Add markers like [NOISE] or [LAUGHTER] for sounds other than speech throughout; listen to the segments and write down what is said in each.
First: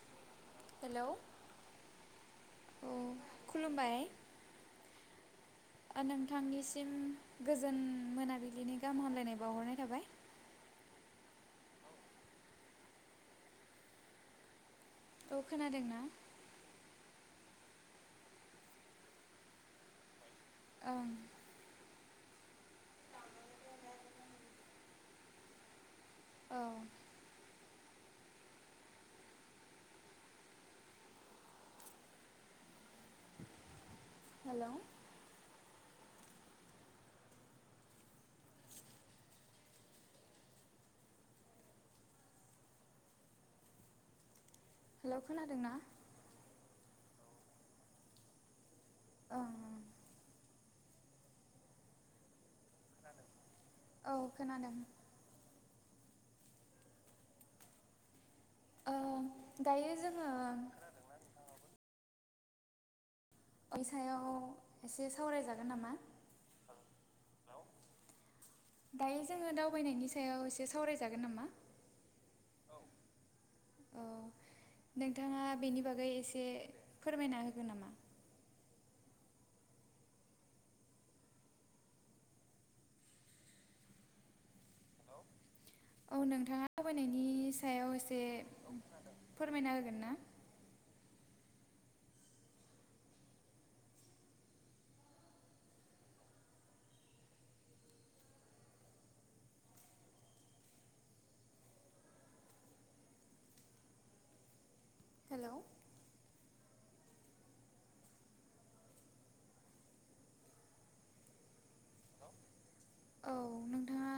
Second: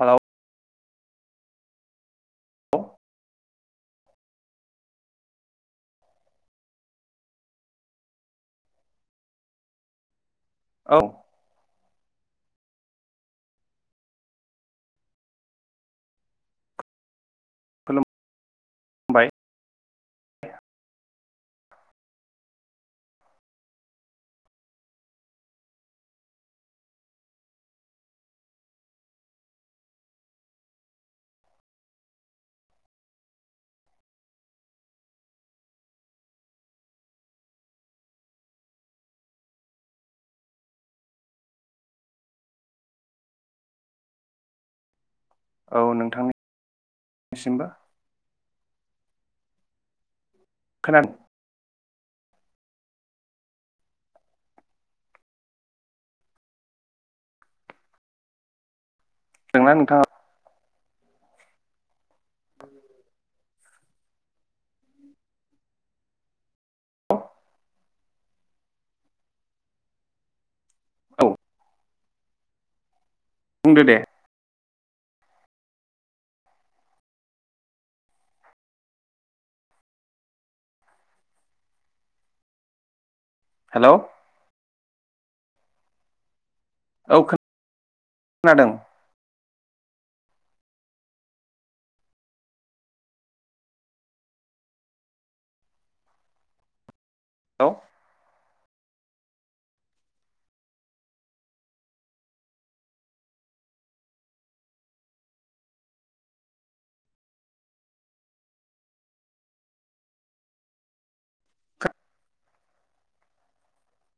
Hello. Hello उम खुलुमबाय। ओ नोंथांनिसिम गोजोन मोनाबिलिनि गाहाम हामलायनाय बावहरनाय थाबाय। औ। औ खोनादोंना? खुलुम बाय। ओं। औ। हेलौ हेलौ खोनादों। औ नोंथांनि सिमबो। ‌ ओं ओं। खोनाद नादों। औ खोनादों। ओं दायो नोंथाङा जोङो खोनादों ना नोंथांङाबो। [INAUDIBLE] ओइसायाव एसे सावरायजागोन नामा? दायो जोङो दावबायनायनि सायाव एसे सावरायजागोन औ नामा? बुंदो दे। औ नोंथाङा बेनि बागै एसे फोरमायना होगोन नामा? हेल'! औ नोंथाङा औ दावबायनायनि सायाव एसे खोनादों फोरमायना होगोन ना? औ। हेल'! औ नोंथाङा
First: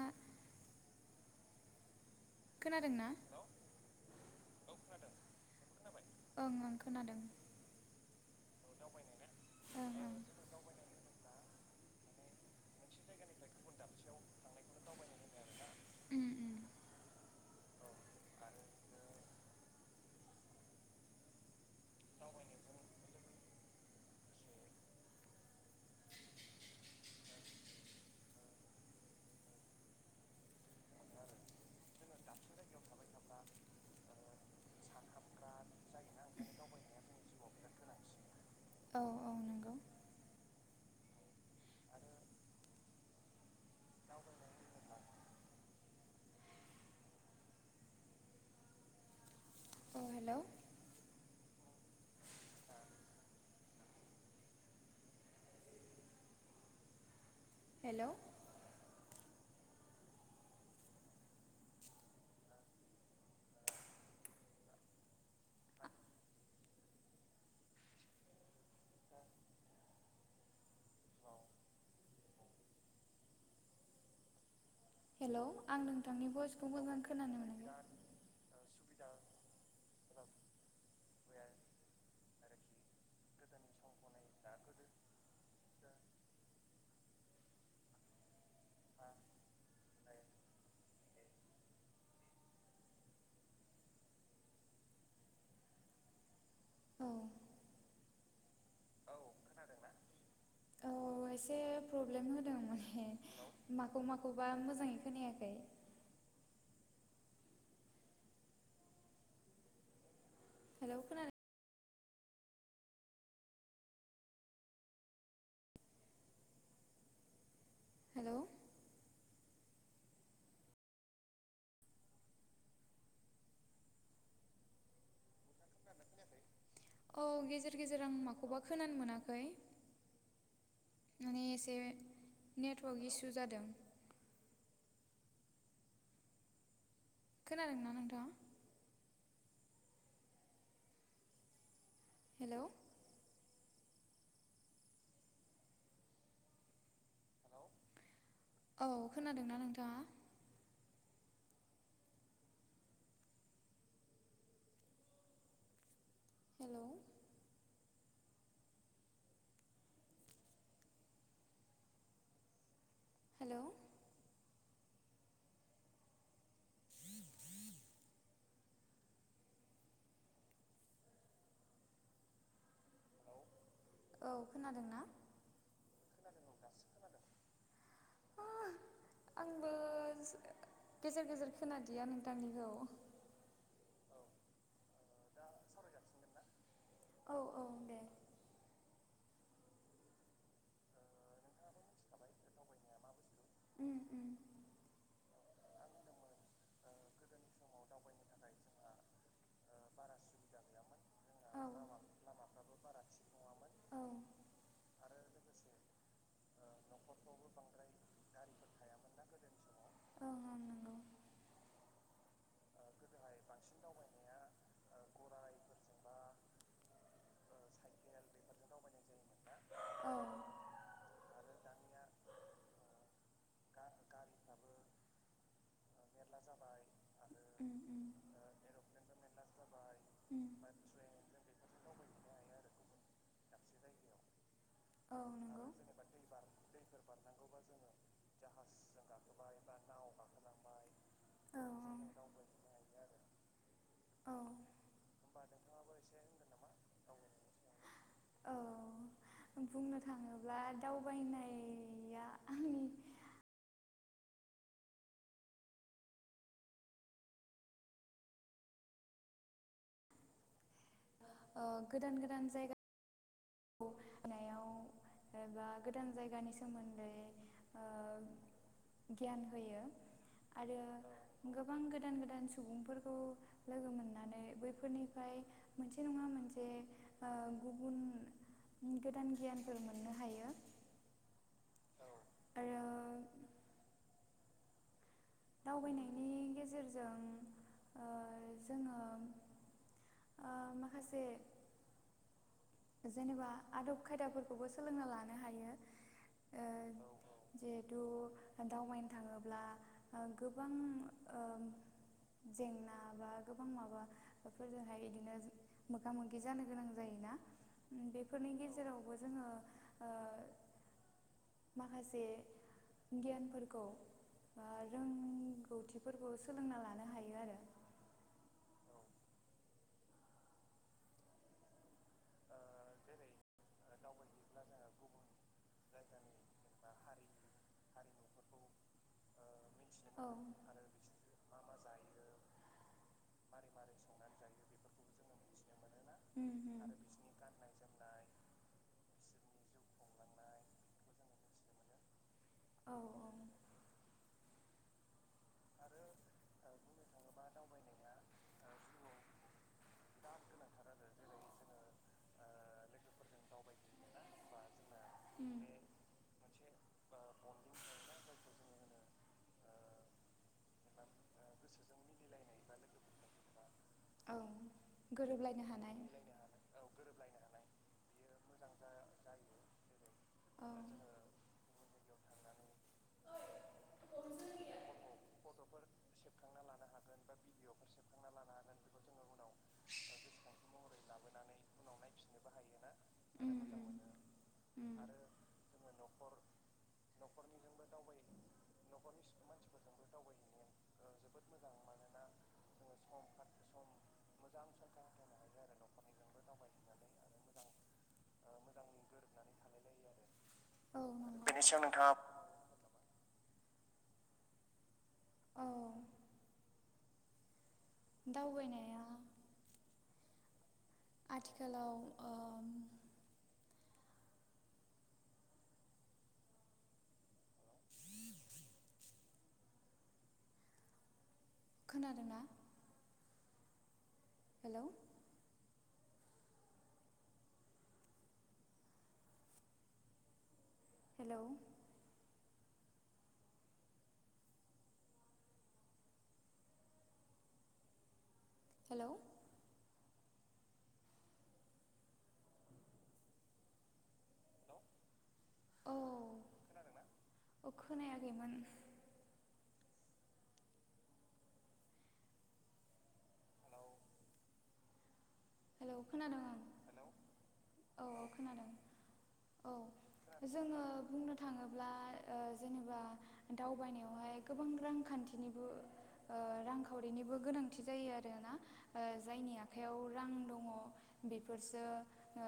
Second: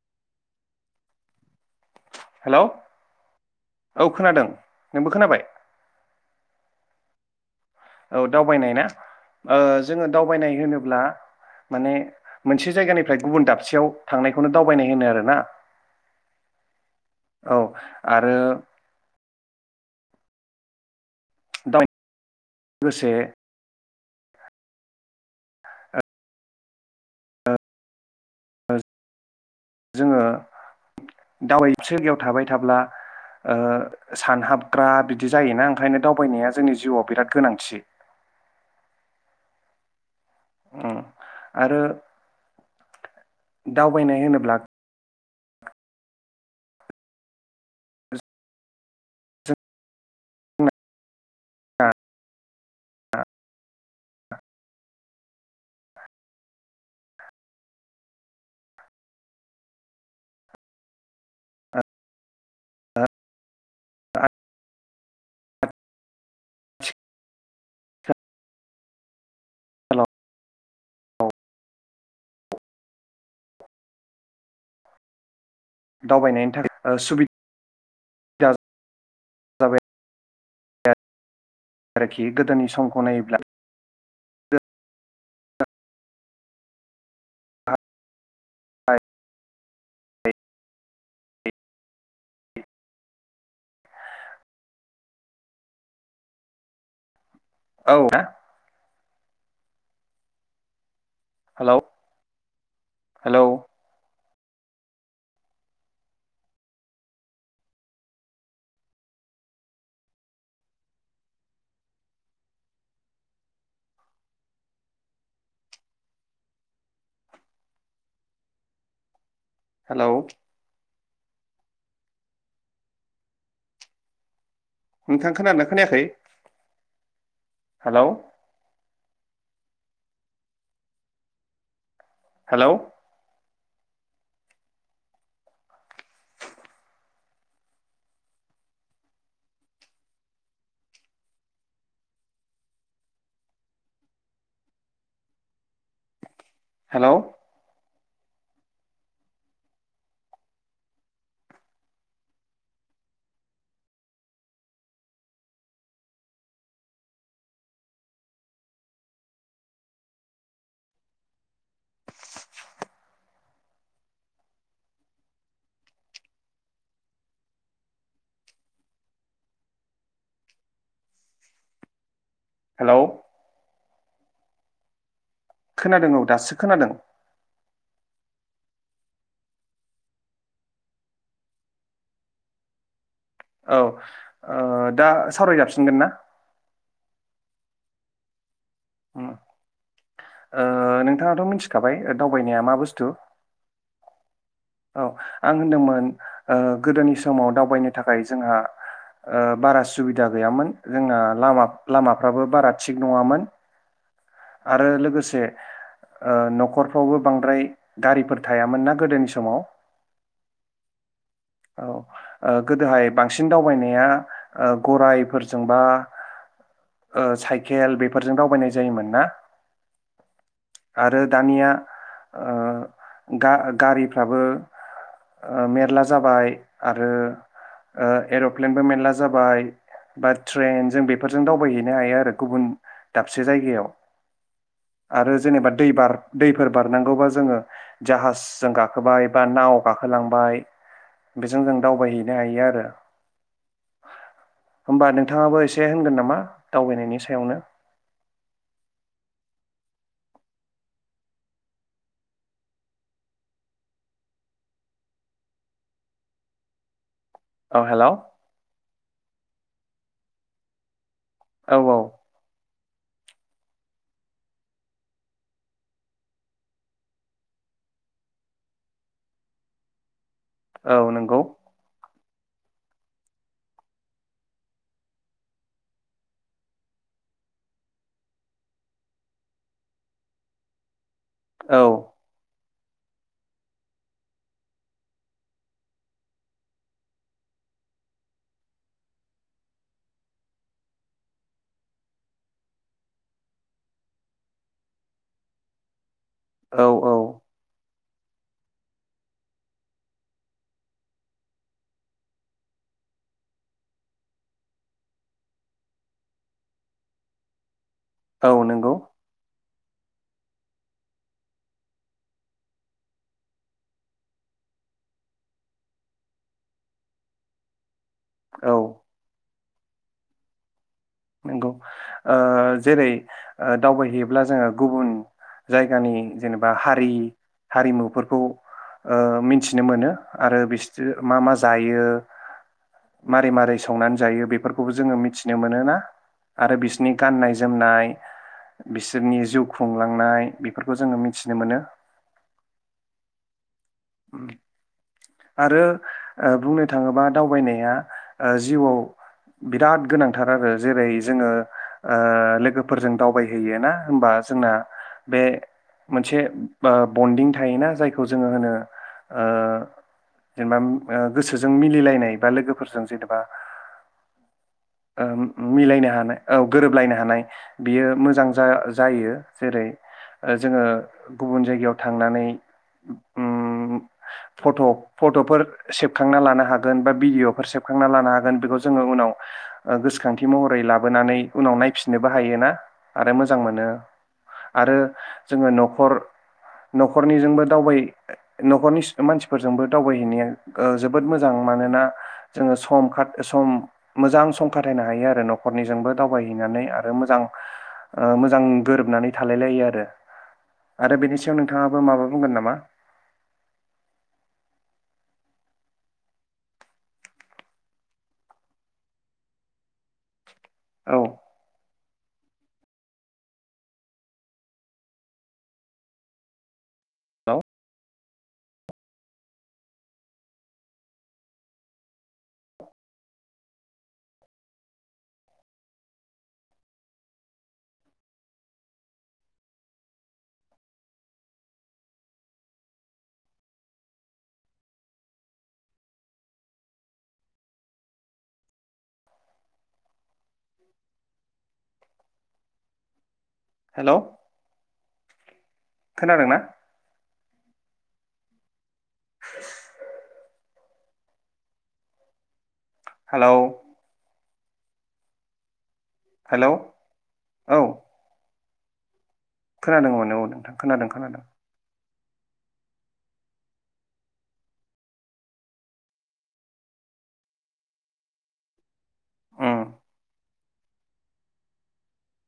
हेलौ खोनादों ना? खोनादों औ नोंबो खोनादों। खोनाबाय खोनाबाय? ओं ओं खोनादों। औ दावबायनाय ना ओ ओं जोङो ओं दावबायनाय होनोब्ला माने मोनसे जायगानिफ्राय गुबुन दाबसेयाव थांनायखौनो दावबायनाय होनो आरो ना। उम उम औ आरो [UNINTELLIGIBLE] ओ जोङो दावबायथिलियाव थाबाय थाब्ला। ओ सानहाबग्रा बिदि जायोना ओंखायनो दावबायनाया जोंनि जिउआव बिराद गोनांथि। औ औ नंगौ। ओम आरो दावबायनाय होनोब्ला औ हेल'! [UNINTELLIGIBLE] हेल'! [UNINTELLIGIBLE] हेल' [UNINTELLIGIBLE] हेल' आं नोंथांनि दावबायनायनि भइसखौ थाखाय मोजां सुबिदा खोनानो मोना [UNINTELLIGIBLE] [UNINTELLIGIBLE] आरोखि गोदोनि समखौ नायोब्ला [UNINTELLIGIBLE] [UNINTELLIGIBLE] [UNINTELLIGIBLE] औ। औ ना? औ खोनादों ना? औ एसे हेलौ प्रब्लेम होदों माने हेलौ माखौ माखौबा मोजाङै खोनायाखै। हेल' खोनादों हेल'! हेलौ! नोंथां खोनादोंना खोनायाखै? औ गेजेर हेलौ गेजेर आं माखौबा खोनानो मोनाखै। माने एसे हेलौ नेटवर्क इसु जादों। खोनादों ना नोंथाङा? हेल'! हेल'! हेलौ! औ खोनादोंना नोंथाङा? हेल'! हेल'! [INAUDIBLE] हेलौ! हेलौ! औ खोनादों ना? खोनादों औ, दासो खोनादों। [UNINTELLIGIBLE] आंबो ज गेजेर गेजेर खोनादिया नोंथांनिखौ। औ ओ दा सावराय जाफिनगोन ना औ औ दे ओ नोंथाङाथ' मिथिखाबाय दावबायनाया मा बुस्थु उम उम औ आं होनदोंमोन गोदोनि समाव दावबायनो थाखाय जोंहा बारा सुबिदा गैयामोन जोंना औ। लामा -लामाफ्राबो बारा थिग नङामोन ओं आरो लोगोसे ओ न'खरफ्रावबो बांद्राय गारिफोर थायामोन ना गोदोनि समाव। ओं नंगौ औ। ओ गोदोहाय बांसिन दावबायनाया ओ गरायफोरजोंबा ओ साइकेल बेफोरजों दावबायनाय जायोमोन ना। औ। आरो दानिया ओ गा-गारिफ्राबो ओ मेरला जाबाय आरो ट्रेनजों ओ एर'प्लेनबो मेरला जाबाय। बा बेफोरजों ट्रेन जों बेफोरजों दावबायहैनो हायो आरो गुबुन दाबसे जायगायाव। आरो जेनेबा दै बार दैफोर बारनांगौबा जोङो जाहाजजों गाखो खोबाय बा नाव गाखोलांबाय बेजों बेफोरजों जों दावबायहैनो हायो आरो आरो। होमबा नोंथाङाबो एसे एसे होनगोन नामा दावबायनायनि सायावनो औ बुंनो थाङोब्ला दावबायनाया आंनि औ हेल' औ औ गोदान -गोदान जायगा खौ माने एबा गोदान जायगानि सोमोन्दै ओ गियान होयो आरो औ नंगौ गो गोबां गोदान -गोदान सुबुंफोरखौ लोगो मोननानै बैफोरनिफ्राय मोनसे नङा मोनसे गुबुन गोदान गियानफोर मो मोननो हायो औ आरो दावबायनायनि गेजेरजों ओ जोङो ओ माखासे जेनेबा आदब खायदाफोरखौबो सोलोंना लानो हायो औ औ जे तु दावबायनो थाङोब्ला गोबां ओम जेंना बा गोबां माबाफोरजोंहाय ओ बिदिनो मोगा -मोगि जानो गोनां जायोना औ बेफोरनि नंगौ गेजेरावबो जोङो ओ माखासे गियानफोरखौ रोंगौथिफोरखौ सोलोंना लानो हायो आरो औ नंगौ ओ जेरै दावबायहैयोब्ला जोङो गुबुन जायगानि जेनेबा हारि हारिमुफोरखौ ओ मिनथिनो मोनो आरो बिसो मा -मा जायो मारै -मारै संनानै जायो बेफोरखौबो जोङो मिथिनो मोन ना मा आरो बिसनि गाननाय जोमनाय बिसोरनि जिउ खुंलांनाय बेफोरखौ जोङो मिथिनो मोनो औ उम आरो बुंनो थाङोबा दावबायनाया जिउआव बिराद गोनांथार आरो जेरै जोङो ओ लोगोफोरजों दावबायहयो ना होनबा जोंना बे मोनसे ओ बन्दिं थायोना जायखौ जोङो होनो जेनेबा गोसोजों मिलिलाय नाय बा लोगोफोरजों जेनेबा गाननाय जोमनाय बे गोरोबलायनो मिलायनो हानाय औ गोरोबलायनो हानाय बियो मोजां जा जायो जेरै जोङो गुबुन जायगायाव थांनानै उम फट फट'फोर सेबखांना लानो हागोन बा भिडिअफोर सेब खांना लानो हागोन बेखौ जोङो उनाव ओ गोसोखांथि महरै लाबोनानै उनाव नायफिननोबो हायो ना आरो मोजां मोनो। आरो जोङो न'खर न'खरनिजोंबो दावबाय न'खरनि सो मानसिफोरजोंबो दावबायहैनाया ओ जोबोद मोजां मानोना जोङो सम खा सम मोजां सम खाथायनो हायो आरो न'खरनिजोंबो दावबायहैनानै आरो मोजां मोजां गोरोबनानै थालायलायो आरो आरो बेनि सायाव नोंथाङाबो माबा बुंगोन नामा औ दावबायनाया। औ आथिखालाव ओम हेलौ खोनादोंना हेलौ हेलौ हेलौ हेलौ औ खोनादों ना। खोनादों ना अ खोनायाखैमोन। हेलौ हेलौ खोनादों ओं हेलौ औ औ खोनादों। औ खोनादोंमोन औ नोंथां जोङो खोनादों बुंनो खोनादों थाङो ब्ला ओ जेनेबा दावबायनायावहाय गोबां रांखान्थिनिबो ओ रांखावरिनिबो गोनांथि जायो आरोना जायनि उम आखाइयाव रां दङ बेफोरसो ओ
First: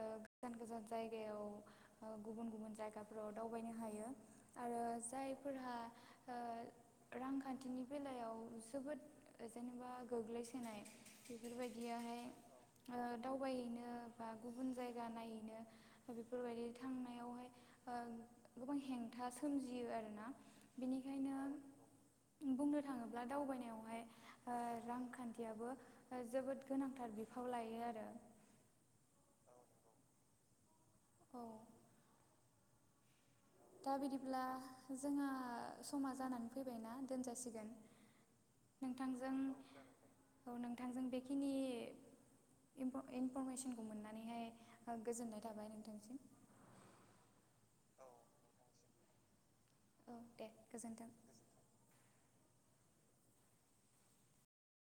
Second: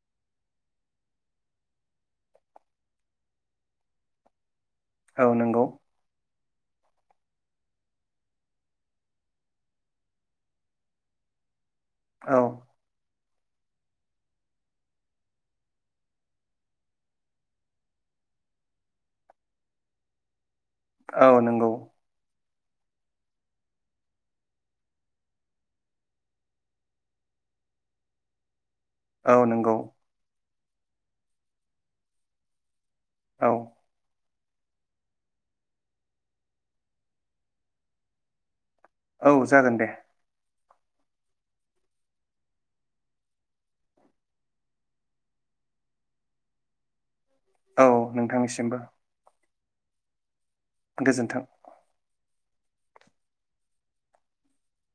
ओ गोजान गोजान जायगायाव ओ गुबुन गुबुन जायगाफोराव दावबायनो हायो आरो औ नंगौ जायफोरहा ओ रांखान्थिनि बेलायाव जोबोद ओ जेनेबा गोग्लैसोनाय बेफोरबायदियाहाय औ ओ दावबायहैनो बा गुबुन जायगा नायहैनो बेफोरबायदि थांनायावहाय ओ गोबां हेंथा सोमजियो आरोना। औ नंगौ बेनिखायनो बुंनो थाङोब्ला दावबायनायावहाय ओ रांखान्थियाबो ओ जोबोद गोनांथार बिफाव लायो आरो औ नंगौ। औ औ दा बिदिब्ला जोंहा समा जानानै फैबायना दोनजासिगोन। औ नोंथांजों जागोन दे औ नोंथांजों बेखिनि इनफ इनफरमेसनखौ मोननानैहाय ओ गोजोननाय थाबाय नोंथांनिसिम। औ नोंथांनिसिमबो। औ दे गोजोन्थों।